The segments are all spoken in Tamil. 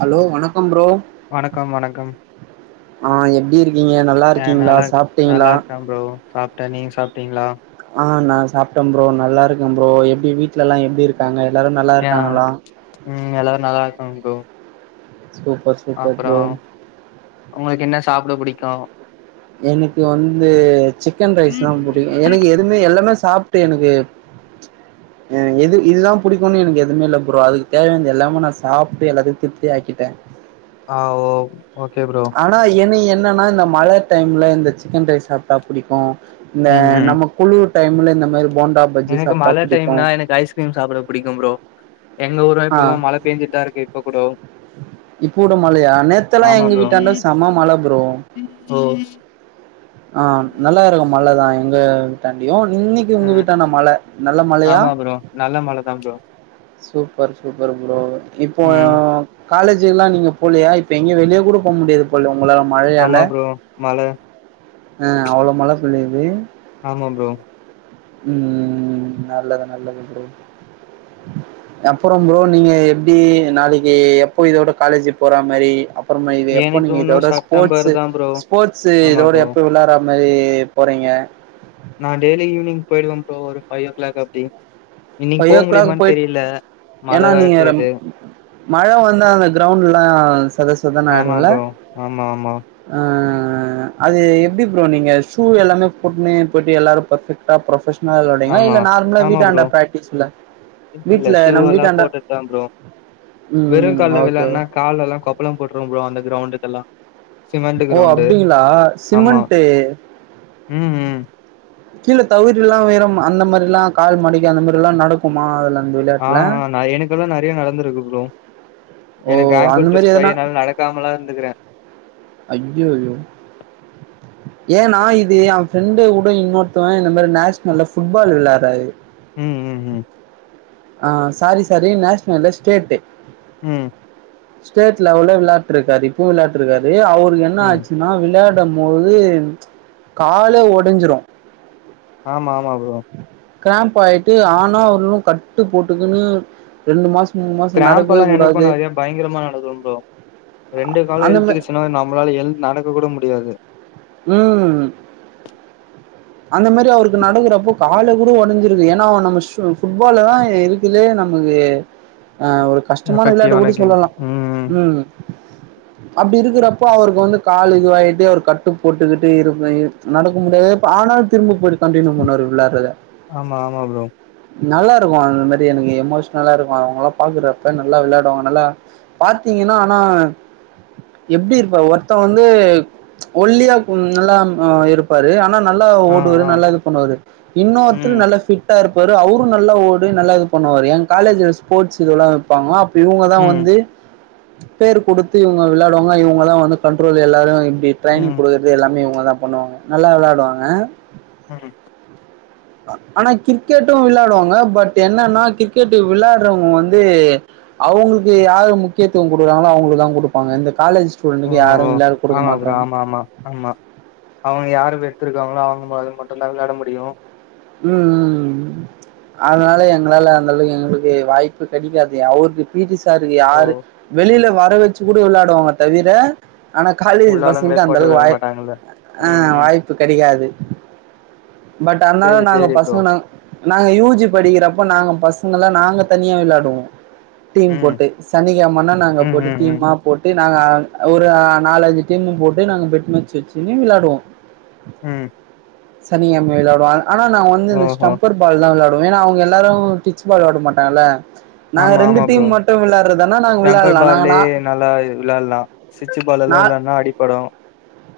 ஹலோ வணக்க புரோ வணக்கம் வணக்கம் ஆ எப்டி இருக்கீங்க நல்லா அ இருக்கீங்களா நல்லா சாப்ட்டீங்களா நல்லா இருக்கே புரோ சாப்ட்டே நீங்க சாப்ட்டீங்களா ஆ நா சாப்ட்டே புரோ நல்லா இருக்கே புரோ எப்டி வீட்ல எல்லா எப்டி இருக்காங்க எல்லாரு நல்லா ஏ இருக்காங்களா ம் எல்லாரும் நல்லா இருக்காங் புரோ சூப்பர் சூப்பர் புரோ உங்களுக்கு என்ன சாப்பிட புடிக்கு எனக்கு வந்து சிக்கன் ரைஸ் தா பிடிக் எனக்கு எதுமே எல்லாமே சாப்பிட்டு எனக்கு அஎது இதுதா பிடிக்கும்னு எனக்கு எதுவுமே இல்ல புரோ அதுக்கு தேவையானது எல்லாமே நா சாப்பிட்டு எல்லாத்தையு திருப்திய ஆக்கிட்டே ஆ ஒ ஆனா என்னி என் என்னன்னா இந்த மழ டைம்ல இந்த சிக்கன் ரைஸ் சாப்ட்டா புடிக்கு இந்த ம், ம். நம்ம குழுர் டைம்ல இந்த மாரி போண்டா பஜ்ஜி எனக்கு சாப்ட்டா மழ புடிக்கு டைம்னா எனக்கு ஐஸ்கிரீம் சாப்பிட புடிக்கு புரோ ஆ கூட. இப்போட மழையா நேத்தெல்லா ஆமா எங்க ப்ரோ. வீட்டாண்ட செம மழ புரோ ஓ ஆ நல்லா இருக்கு மழ தா எங்க தாண்டியு இன்னக்கி உங்க ம். வீட்டான்ட மழ நல்ல மழையா ஆமா ப்ரோ. நல்ல மழ தான் ப்ரோ. சூ சூப்பர் சூப்பர் புரோ இப்போ ம். காலேஜுெலா நீங்க போலயா இப்போ எங்கய வெளியே கூட போ முடியாது போல உங்களால மழையால ஆமா ப்ரோ. மழ அ அவ்வளவு மழ பொழியுது ஆமா ப்ரோ. ம்ம்ம் நல்லது நல்லது ப்ரோ அப்பறம் ப்ரோ நீங்க எப்டி நாளைக்கு எப்போ இதோட காலேஜ் போற மாரி அப் அப்பறமா இது எப்போ எனக்கு நீங்க இன்னும் இதோட செப்டம்பர் ஸ்போர்ட்ஸ்ஸூ தான் ப்ரோ. ஸ்போர்ட்ஸ் ஆமா இதோட ப்ரோ. எப்போ விளாற இது மாரி போறீங்க நா டெய்லி ஈவினிங் போய்ருவே ப்ரோ ம் ஒரு ஃபைவ் ஓ கிளாக் அப்டி இன்னைக்கு ஃபைவ் போக ஓ கிளாக் முடியுமான்னு போயி தெரியல மழ ஏன்னா வேற நீங்க பெய்யுது மழ வந்து அந்த கிரௌண்ட் எல்லா சதசதன்னு ஆமா ஆயிடும்ல ப்ரோ ஆமா ஆமா அ அ அது எப்டி ப்ரோ நீங்க ஷூ எல்லாமே போட்டுனு போயிட்டு எல்லாரு பெர்ஃபெக்டா ப்ரோஃபஷன் [unintelligible] ஆமா இல்ல நார்மலா ஆமா வீட்டாண்டா ப்ரோ பேக் இல்ல ஷூ எல்லாம் போட்டு தான் ப்ரோ ம் வெறும் கால்ல ஓகே ஓ விளான்னா கால எல்லாம் கொப்பளம் போட்டுரும் ப்ரோஅந்த கிரௌண் டுக்கெல்லாம் ஓ அப்டீங்களா ஆமா சிமெண்ட்டு ம் ம் கீழ தவறி எல்லாம் விழுறம் அந்த மாதிரி எல்லாம் கால் மடிக்கி அந்த மாதிரி எல்லாம் நடக்குமா அதுல அந்த ஆ விளையாட்டுல எனக்கெல்லாம் நறையா நடந்திருக்கு ப்ரோ ஓ எனக்கு அந்த ஆங்கிள் மாரி டெஸ்ட் ஆகி எதனா என்னால நடக்க முடியாமலாம் இருந்துக்கிறேன் ஐய்யய்யோ ஏன்னா நான் இது என் ஃப்ரெண்ட் கூட இன்னொ ருத்தவன் இந்த மாதிரி நேஷனல்ல ஃபுட்பால் விளையாடுறாரு ம் ம் ம் ஆ சாரி சாரி நோஷனல் இல்ல ஸ்டேட்டு ம் ஸ்டேட் லவல்ல விளாட்டு இருக்காரு இப்போவும் விளாட்டு இருக்காரு அவர் என்ன ம் ஆச்சுன்னா விளையாட போது காலே உடைஞ்சிரும் ஆமா ஆமா ப்ரோ கிரேம்ப் ஆயிட்டு ஆண் நா அவளும் கட் டு போட்டுக்குன்னு ரெண்டு மா கிராம்பெ எல்லாம் எனக்கும் நறைய பயங்கரமா நடக்கும் ரெண்டு காலும் அந்த மா இழுத்துக்கிச்சுனா சின்னதா நம்மளால எழுந்து நடக்க கூட முடியாது ம் அந்த மாதிரி அவுருக்கு நடக்குறப்போ காலை கூட உடைஞ்சிருக்கு ஏன்னா அவ நம்ம ஃபுட்பாலதான் இருக்குலே நமக்கு அ ஒரு கஷ்டமான விளாட்டு எஃபெக்டிவான கூட கேம் சொல்லலாம் ம் அப்படி இருக்கிறப்போ அவுருக்கு வந்து கால் இதுவாகிட்டு அவர் க ட்டு போட்டுக்கிட்டு இரு நடக்க முடியாது ஆனால் திரும்ப போயிட்டு கண்டியூ பண்ணுவார் விளையாடுறத ஆமா ஆமா ப்ரோ நல்லா இருக்கும் அந்த மாதிரி எனக்கு எமோஷன்லா இருக்கும் அவுங்க எல்லாம் பாக்குறப்ப நல்லா விளையாடுவாங்க நல்லா பாத்தீங்கன்னா ஆனா எப்படி இருப்பாரு ஒருத்தன் வந்து ஒல்லியா நல்லா இருப்பாரு ஆனா நல்லா ஆ ஓடுவாரு ஆ நல்லா இது பண்ணுவாரு ம் இன்னொருத்தர் நல்ல ஃபிட்டா இருப் பாரு அவுரும் நல்லா ஓடு நல்லா இது பண்ணுவாரு என் காலேஜ்ல ஸ்போர்ட்ஸ் இதெல்லாம் வைப்பாங்க இவுங்க தான் ம் வந்து பேரு கொடுத்து இவுங்க விளையாடுவாங்க இவுங்கதான் வந்து கண்ட்ரோல் எல்லாரும் ட்ரைனிங் ம் குடுக்கருது எல்லாமே இவுங்க தான் பண்ணுவாங்க நல்லா விளையாடுவாங்க ம் ஆனா கிரிக்கெட்டும் விளையாடுவாங்க பட் என்னன்னா கிரிக்கெட் விளையாடுறவங்க வந்து அவுங்களுக்கு யாரு முக்கியத்துவம் கொடுறாங்களோ அவுங்களுக்கு தான் கொடுப்பாங்க எந்த காலேஜ ஓ ஸ்டூண்ட்டுக்கு யாரும் விளையாட குடுக்க ஆமா ப்ரோ மாட்டாங்க ஆமா ஆமா ஆமா அவுங்க யாரு எத்துருக்காங்களோ அவுங்க அது மட்டு தா விளாட முடியும் உம் ம்ம் அதனால எங்களால அந்த அளவுக்கு எங்களுக்கு வாய்ப்பு கிடைக்காது அவருக்கு பீட்டி சாருக்கு ஓ யாரு வெளியில வர வச்சு கூட விளையாடுவாங்க தவிர ஆனா காலேஜ் உள்ள ஆளுங்களே பசங்கக்கு அந்த போட்டு அளவுக்கு விளையாட வாய மாட்டாங்கல்ல ஆ ம் ம் வாய்ப்பு கெடைக்காது பட் சேரி அதனாலதான் நாங்க சேரி ப்ரோ பசங்கனா நாங் நாங்க யூஜி படிக்கிறப்ப நாங்க பசங்கல்லா நாங்க தனியா வெளயாடுவோ டீம் ம் போட்டு சனிக்கிழமன்ன நாங்க ம் போட்டு ம் ம் டீம்மா போட்டு நாங்க ஒரு நாலஞ்சு டீமு போட்டு நாங்க பெட் மேச் வச்சுன்னு வெளாடுவோ ம் சனிக்கிழம வெளாடுவோ ஆனா நா வந்து இந்த ஓஹோ ஸ்டம்பர் பால் ல வெளாடுவே ஏன்னா அவுங்க எல்லாரு டிச் பால் வெளயாட மாட்டாங்கல்ல நாங்க ஆமா ரெண்டு ஆமா டீம் ப்ரோ மட்டு விளாடுறதுனா நாங்க டெம்பர் விளாடலா நாங்க பாலே நா நல்லா விளையாடலாம் சுவிச் பால் நா எல்லாம் விளையாடுனா அடிப்படு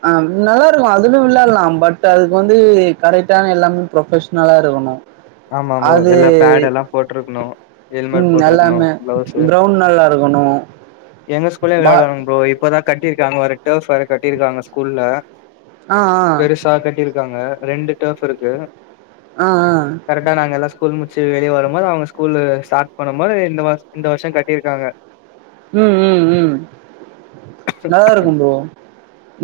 ஆ நல்லா இருக்கு அதுல விளையாலாம் பட் அதுக்கு வந்து கரெக்டான எல்லாமே ப்ரொபஷனலா இருக்கணு ஆமா ப்ரோ அது எல்லா பேட் எல்லா போட்ருக்கணு ஹெல்மெட் ம் போட்ருக்கணு எல்லாமே கிளவுஸ் கிரௌண்ட் நல்லா இருக்கணு எங்க ஸ்கூல்லயு பா விளையாடுவாங்க ப்ரோ இப்பதா கட்டிருக்காங்க வேற டெப் வரை கட்டியிருக்காங்க ஸ்கூல்ல ஆ ஆ பெருசா கட்டி இருக்காங்க ரெண்டு டேப் இருக்கு ஆ ஆ கரெக்டா நாங்கல்ல ஸ் ஸ்கூல் முடிச்சு வெளிய வரும்போது அவுங்க ஸ்கூல் ஸ்டாட் பண்ணும்போது இந்த இந்த வருஷோ கட்டியிருக்காங்க ம் ம் ம் நல்லா இருக்கும் ப்ரோ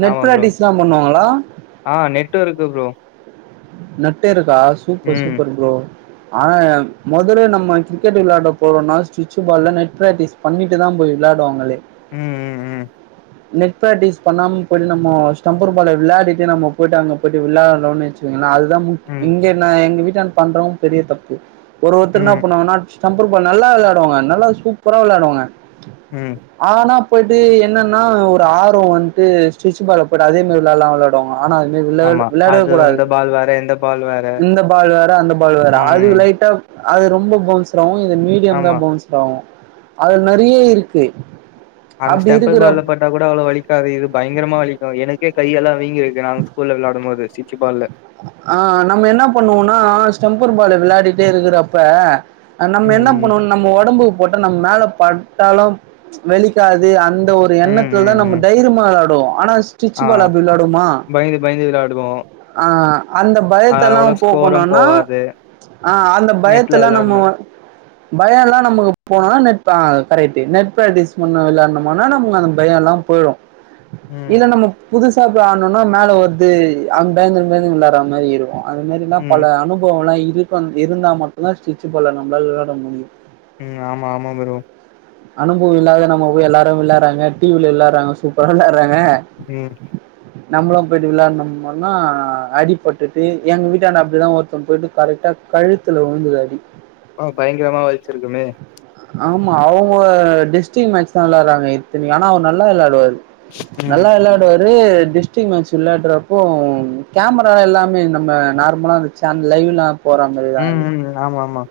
நெட் ஆமா ப்ரோ பிராக்டிஸ் தா பண்ணுவாங்ளா ஆ நெட் ஒர்க் ப்ரோ நெட்டு ஆ சூப்பர் ம் சூப்பர் ப்ரோ ஆ மொதல்ல நம்ம கிரிக்கெட் விளாட போறம்னா ஸ்விட்சு பால்ல நெட் பிராக்டிஸ் பண்ணிட்டு தா போய் விளாடுவாங்களே ம் ம் ம் நெட் பிராக்டிஸ் பண்ணாம போயிட்டு நம்ம ஸ்டெம்பர் பால விளயாடிட்டு நமப போயிட்டு அங்க போயிட்டு விளயாடலைன்னு வச்சுக்கோங்கலே அது ம் ம் இங்க நா எங்க வீட்டு இதுதான் பண்றோ பெரிய தப்பு ஒரு ஒருத்தர் என்னா ம் ம் பண்ணுவாங்கனா ஸ்டம் பர் பால் நல்லா வெளாடுவாங்க நல்லா சூப்பரா வெளாடுவாங்க ம் ஆனா போயிட்டு என்னன் னா ஒரு ஆர்வ வன்ட்டு ஸ்டிச்சு பால போடு அதே மாரி விளால்லா விளாடுவாங்க ஆனா அதுமேர் விளாட் ஆமா விளாடவே அது கூடாது இந்த பால் வேற இந்த பால் வேற இந்த பால் வேற அந்த பால் வேற அது ம் லைட்டா அது ரொம்ப பவுன்ஸ் மாவு இது மீடியம் தா ஆமா பவுன்ஸாவு அது நெறைய இருக்கு அந்த அப்டி ஸ்டெம்பர் இருக்கிற பால்ல பட் டா கூட அவ்ளோ வலிக்காது இது பயங்கரமா வலிக்கு எனக்கே கையெல்லா வீங்கிருக்கு நாங்க ஸ்கூல்ல விளாடும் போது ஸ்டிச்சு பால்ல ஆ நம்ம என்ன பண்ணுவோன்னா ஸ்டெம்பர் பால விளாடிட்டே இருக்கிறப்ப அ நம்ம ம் என்ன பண்ணுவோ நம்ம ஒடம்பு போட்ட நம்ம மேல பட்டாலு வலிக்காது அந் த ஒரு ம் ம் எண்ணத்துல தா ம் நம்ம ம் தைரியமா வெளாடுவோ ஆனா ஸ்டிச் ஆ பால் அப்டி விளாடுவோமா பயந்து பயந்து விளாடுவோ ஆ அந்த பயத்தல்லா அவ்ளோ ஸ்கோரு போக்கனுன்னா போவாது அ அந்த நெட்ல பயத்தல்லா நம்ம விளாட்ணு பயொல்லா நமக்கு போனுன்னா நெட் ஆ கரெக்ட்டு நெட் ப்ராக்ட்டிஸ் பண்ண வெளாட்னமோனா நமக்கு அந்த பயொல்லா போயிடு ம் இல்ல நம்ம புது சா போய் ஆட்னோன மேல வருது அங் பயந்துன் பயந்துன்‌ விளாட்ற மாரி இருக்கு அது மாரிலா ம் பல அனுபவொல்லா இரு [unintelligible] இருந்தா மட்டு தா ஸ்டிச்சு பால நம்ளால விளாட முடியு ம் ஆமா ஆமா ப்ரோ அனுபவ இல்லாதயா நம்ம போய் எல்லாரு விளாறாங்க டி வி‌ல விளாறாங்க சூப்பரா விளா ட்றாங்க ம் நம்மளு போயிட்டு விளாட்னம்மோனா அடிபட்டுட்டு எங்க வீட்டாண்ட அப்டிதா ஒருத்தவ் போயிட்டு கரெக்டா கழுத்துல விழுந்தது அடி ஆ பயங்கரமா வலிச்சிருக்குமே ஆமா அவு ங்க டிஸ்ட்டிங் மேட்ச் தா விளாட்றாங்க இத்தினி ஆனா அவர் நல்ல விளாடுவாரு ம் நல்லா விளாடுவாரு டிஸ் டெஸ்டிங் மேட்ச் விளயாடுறப்போ கேமரா எல்லாமே நம்ம நார்மலா சன் லைவ்லா போறாங்கள்ள ம் அது ம் ம் ஆமா ஆமா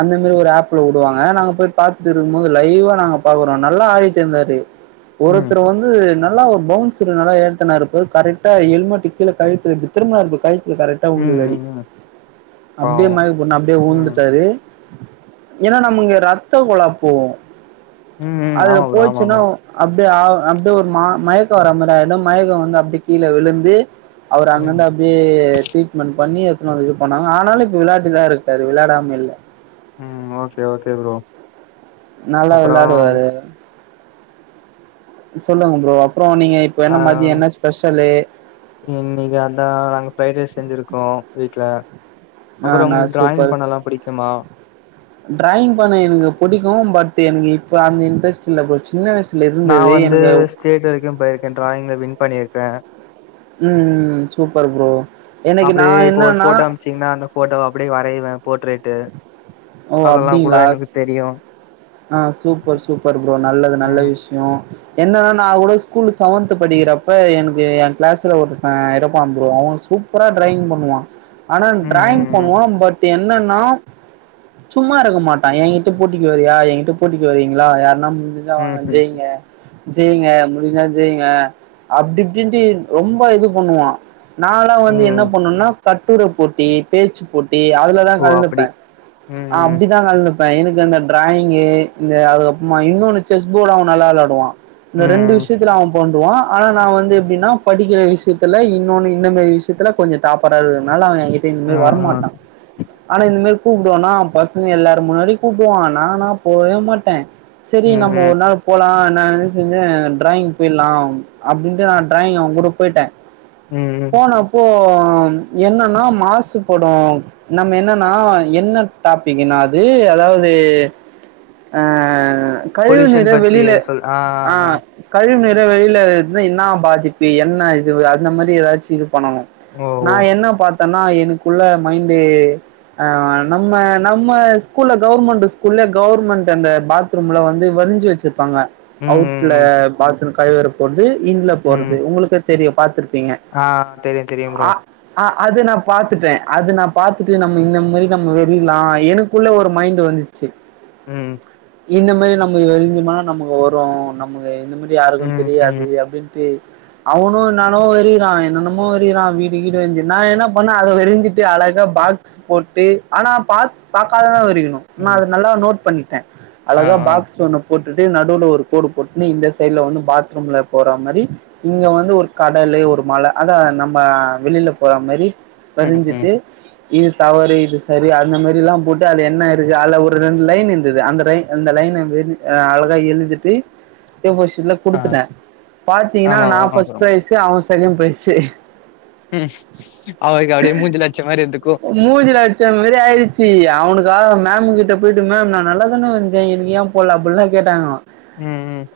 அந்த மாதிரி ஒரு ஆப்ல விடுவாங்க நாங்க போய் பாத்துட்டு இருக்கும் போது லைவா நாங்க பாக்குறோ நல்லா ஆடிட் இருந்தாரு ம் ஒருத்தர் வந்து ஒரு பௌன்ஸர் கரெக்டா கெல்மெட் கீழழுத்த கழத்து [unintelligible] கரெக்டா ம் உளுந்தது அடி ம் ம் அப்டியே பாவோ மயக்கம்போட்டு அப்டியே ம் ஊழ்ந்துட்டாரு ஏன்னா நாம இங்க ரத்த கொழப்போ ம் ம் அதுல ஆமா ப்ரோ ஆமா போச்சுன்னா ஆமா அப்டியே ஆ அப்டி ஒரு மா மயக்கம் வரா மதிரி ஆயிடு மயக்க வந்து அப்டி கீழ விழுந்து அவர் அங்கந்து ம் அப்டியே ட்ரீட்மெண்ட் பண்ணி இது பண்ணாங்க ஆனாலு இப்ப விளயாடிதா இருக்காரு விளாடாம இல்ல உம் ஓகே ஓகே ப்ரோ நல்லா அப்றோ விளாடுவாரு சொல்லுங்க ப்ரோ அப்றோ நீங்க இப்ப ஆ என்ன மதிய என்ன ஸ்பெஷலு இன்னைக்கு அதா நாங்க பிரஃரைட் ரைஸ் செஞ்சிருக்கோ வீட்ல ஆ அப்றோ நா உங்களுக்கு டிராயிங் சூப்பர் பண்ணலா புடிக்குமா டிராயிங் பண்ணுவே எனக்கு பிடிக்கு பட் எனக்கு இப்ப அந்த இன்ட்ரஸ்டு இல்ல சின்ன வியம நா வந்து ஸ்டேட் வரைக்கு போயிருக்கே டிராயிங்ல வின் பண்ணியிருக்கே உம் உம் உம் சூப்பர் ப்ரோ எனக்கு நா அப்டியே இப்போ ஒரு என்னன்னா போட்டோ அனுப்சாசீங்கனா அந்த போட்டோ அப்டியே வரைய்வே போட்ரேட்டு ஓ அதெல்லாம் கூட அப்டிங்களா எனக்கு தெரியு ஆ சூப்பர்-சூப்பர் ப்ரோ நல்லது நல்ல ம் விஷ்யோ என்னன்னா நா அவ கூட ஸ்கூல் செவன்த் படிக்கிறப்ப எனக்கு எ கிளாஸ்ல ஒரு இருப்பா ப்ரோ அவன் சூப்பரா டிராயிங் பண்ணுவா ஆனா ம் டிராயிங் ம் ம் பண்ணுவா பட் என்னன்னா சும்மா இருக்க மாட்டா எங்கிட்ட போட்டிக்கு வரையா என் எங்கிட்ட போட்டிக்கு வருவிங்ளா யாருன்னா இதுதா ம் ம் ஜெய்ங்க ஜெய்ங்க முடிஞ்சா ஜெய்ங்க அப்டி இப்டின்ட்டு ரொம்ப இது பண்ணுவா நாலா வந்து என்ன ம் பண்ணும்னா கட் பூர போட்டி பேச்சு போட் டி அதுலதா ஓ அப்டி கழந்துப்பே ம் ஆ ம் அப்படிதா கழந்துப் ப்ப எனக்கு அந்த டிராயிங் ங்கு அதுக்கப்புறமா இன்னொன்னு செஸ் போர்டு அவன் நல்லா விளாடுவா ம் இந்த ரெண்டு ம் விஷயத்துல அவன் பண்டுவா ஆனா நா வந்து எப்படின்னா படிக்கல விஷயத்துல இன்னொரு இந்தமாரி விஷயத்துல கொஞ்சம் தாப்பராறதுனால அவெ அவ கிட்ட ஆ இந்தமாரி ஆ வரமாட்டா ஆனா இந்தமாரி கூப்பிடுவோம்னா அவ பசங்க எல்லாரு முன்னாடியு கூப்பிடுவோ நானா போவே மாட்டே சரி ம் நம்ம ம் ஒரு நாள் போலா நா என்ன செஞ்சே டிராயிங் போயிடலா அப்படின்ட்டு நா டிராயிங் அவ கூட போயிட்டே ம் ம் போனப்போ அப்போ என்னன்னா மாசு போடு நம்ம என்னன்னா என்ன டாப்பிக்னா அது அதாவது ஆ கழிவு நீர வெளியில ஆ கழிவு நீர் வர வழியில என்னா பாதிப்பு என்ன இது அந்த மாதிரி ஏதாச்சு பண்ணணு ஓ ஓ நா என்ன பார்த் த்தனா எனக்குள்ள மைண்ட் நம்ம நம்ம ஸ்கூல்ல கவர்மெண்ட் ஸ்கூல்ல கவர்மெண்ட் அந்த பாத்ரூம்ல வந்து வரிஞ்சு வச்சிரு ருப்பாங்க ம் ம் அவுட்ல ம் பாத்ரூம் கை வேற போண்டு இன்ல ம் போறது உங்களுக்கே தெரியு பாத்துருக் ஆ தெரியு தெரியு புரோ ஆ அது நா பார்த்துட்டே அத நா பார்த்துட்டு நம்ம இந்த மாரி நம்ம வறியலா எனக்குள்ள ஒரு மைண்ட் வந்துச்சு ம் இந்த மாதிரி நம்ம வெரிஞ்சுசோம்னா நமக்கு வரும் நமக்கு இந்த மாதிரி யாருக்கு ம் தெரியாது ம் அப்டின்ட்டு அவனு நானு வெறிறா என்னென்னமோ வெறிறா வீட்டு கீடு வெறிஞ் நா என்ன பண்ணே அத வெறிஞ்சிட்டு அழகா பாக்ஸ் போட்டு ஆனா பா பாக்காமதா வெறியனு நா ம் அத ஆ நோட் பண்ணி டே ஆ அழகா ஆ பாக்ஸ் ஒண்ணு போட்டுட்டு நடுவுல ஒரு கோடு போட்டுன்னு இந்த சைடில் வந்து பாத்ரூமுல போற மாரி இங்க வந்து ஒரு கடலு ஒரு மல அதா நம்ம வெளியில போற மாரி ம் ம் பதிஞ்சிட்டு இது தவறு இது சரி அந்த மாதிரிலாம் போட்டு அதுல என்ன இருக்கு அளவு ஒரு ரெண்டு லைன் இருந்தது அந்த லைன் அந்த லைன் அழகா எழுதிட்டு ஏ ஃபோர் ஷீட் ல ஆ குடுத்துட்டேன் பாத்தீங்கன்னா ஆமா நான் ஆமா ஃப்ர்ஸ்ட் ப்ரோ பிரைஸ் அவன் செகண்ட் பிரைசு ம் அவருக்கு அப்டியே மூஞ்சில அடிச்ச மாரி இருந்துக்கு மூஞ்ஜில அடிச்ச மாதிரி ஆயிடுச்சு அவனுக் தா மேம் கிட் போயிட்டு மேம் நான் நல்லா தானே வரஞ்சேன் எனக்கு ஏன் போடல அப்படி லாம் கேட்டாங்களாம் ம் ம்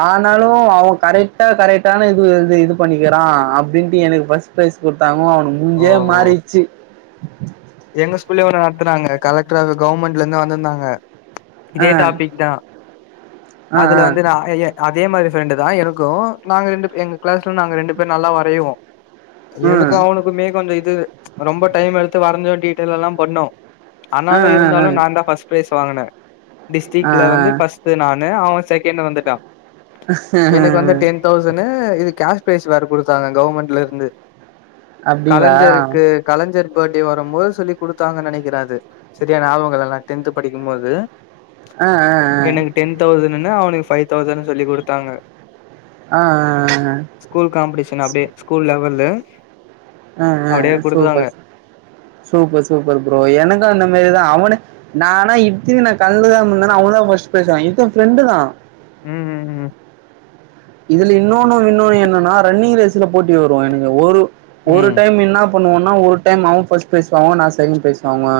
ஆனாலும் அவன் கரெக்ட்டா கரெக்ட்டான இது இது பண்ணிருக்குறான் அப்படின்ட்டு எனக்கு ஃபர்ஸ்ட் ப்ரைஸ் குடுத்தாங் க அவனுக்கு ஓ முஞ்சியே ஓ ஓ மாறிச்சு எங்க ஸ்கூல்லயே ஒன்னு நடத்துனாங்க கலெக்ட்ரா அது கவுர்மெண்ட்ல இருந்து வந்திருந்தாங்க ஆ இதே டாபிக் தான் ஆ ஆ அதுல வந்து நான் ஏ ஐ ஆப் இதே மாதிரி ஃப்ரெண்டு தான் எனக்கும் நாங்க ரெண்டு எங்க கிளாஸ்ல நாங்க ரெண்டு பேர் நல்லா வரைவோம் ம் எனக்கு அவனுக்குமே கொஞ்சம் இது ரொம்ப டைம் எடுத் து வரஞ்சேன் கேட்டதெல்லாம் பண்ணோம் ஆ ஆனாலும் ஆ ஆ இருந்தாலும் நான் தான் ஃபர்ஸ்ட் ப்ரைஸ் இப்ப வாங்குனேன் ஆ டிஸ்டிக்ல வந்து ஃபர்ஸ்ட் நா அதான் அவன் செகண்ட் வந்துட்டா ஆ எனக்கு வந்து டென் தௌசணு இது கேஷ் ப்ரைஸ் வேற கொடுத்தாங்க கவர்மெண்ட்ல இருந்து அப்டிங்களா கலைஞ் இருக்கு கலைஞ் இருக்கு பர்த்டே வரும்போது சொல்லி குடுத்தாங்கன்னு நெனைக்கிறேன் அது சரியா ஞாபகம் இல்ல நான் டென்த் படிக்கும்போது ஆ ஆ எனக்கு டென் தௌசண் அவனுக்கு பைவ் தௌசண்ட் சொல்லி குடுத்தாங்க ஆ ஆ ஆ ஸ்கூல் காம்படிஷன் அப்டியே ஸ்கூல் லெவல்லு [inaudible] ஆ ஆ அப்டியே ஆ குடுத்தாங்க சூப்பர் சூப்பர் சூப்பர் ப்ரோ எனக்கு அந்த மாரிதா அவனு நானா இத்தி நா கழந்துக்காமருந்தனா அவ தா ஃப்ர்ஸ்ட் ப்ரைஸ் இத்தன் அவ ஃப்ரெண்டு தா ம் ம் ம் இதுல இன்னொன்னு இன்னொன்னு என்னன்னா ரன்னிங் ரேஸ்ல போட்டி வரு எனகு ஒரு ஒரு ம் டைம் என்ன பண்ணுவோனா ஒரு டைம் அவ ஃபஸ்ட் ப்ரைஸ் வாங்குவா நா செகண்ட்ப்ரைஸ் வாங்குவ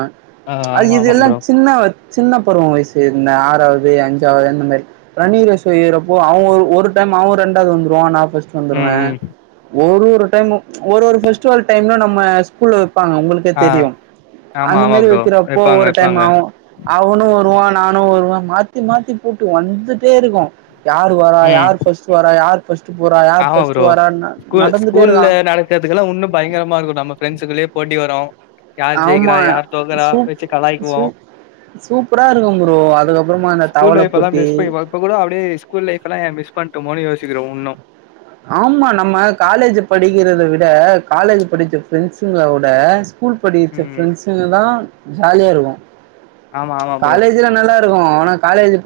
ஆ அது ஆமா ஆமா இததுெல்லா ப்ரோ சின்னவ சின்ன பருவ வயசு இருந்த ஆறாவது அஞ்சாவது அந்த மாரி ரன்னிங் ரேஷயறப்போ அவங்க ஒரு ஒர் டைம் அவு ரெண்டாவது வந்துருவா நா ஃபஸ்டு ம் வந்துறுவே ம் ஒரு ஒரு டைமு ஒரு ஒரு ஃபெஸ்டிவல் டைம்லயு நம்ம ஸ்கூல ங்க உங்களுக்கே ஆ தெரியு ஆமா அந்த ஆமா மாரி ப்ரோ வைக்கிறப்போ வெப்பாங்க ஒரு டைம் வெப்பாங்க ஆவு அவுனு வருவா நானு வருவே மாத்தி மாத்தி போட்டு வந்துட்டே இருக்கு யாரு வரா ம் யாரு த யார் ஃபஸ் ஆமா ப்ரோ ஸ்கூல் இருக்கா ஸ்கூல்ல நடக்கறதுக்கு எல்லா உன்னு பயங்கரமா இருக்கும் நம்ம ரெண்ட்ஸ் குள்ளையே போட்டி வரோ யார் ஜெயிக்கிறா ஆமா யார் தோகுறா சூப் வச்சு கலாயக்குவோ சூப் சூப்பரா இருக்கு ப்ரோ அதுக்கப்புறமா அந்த ஸ்கூல் தவள லைஃப் எல்லா போட்டி மிஸ் பண்ணிப்ப கூட அப்படியே ஸ்கூல் லைஃப்லா ஏ மிஸ் பண்ட்டமோ இதுல ஒன்னு ஆமா நம்ம காலேஜ் படிக்கிறத விட காலேஜ் படிச்ச ஃபிரரெண்ட்ஸங்கள விட ஸ்கூல் படிச்ச ம் ஃபிரண்ட்ஸ்ங்க தா ஜாலியா இருக்கு ஆமா ஆமா ப்ரோ காலேஜ்ல நல்லா இருக்கு ஆனா காலேஜ் போ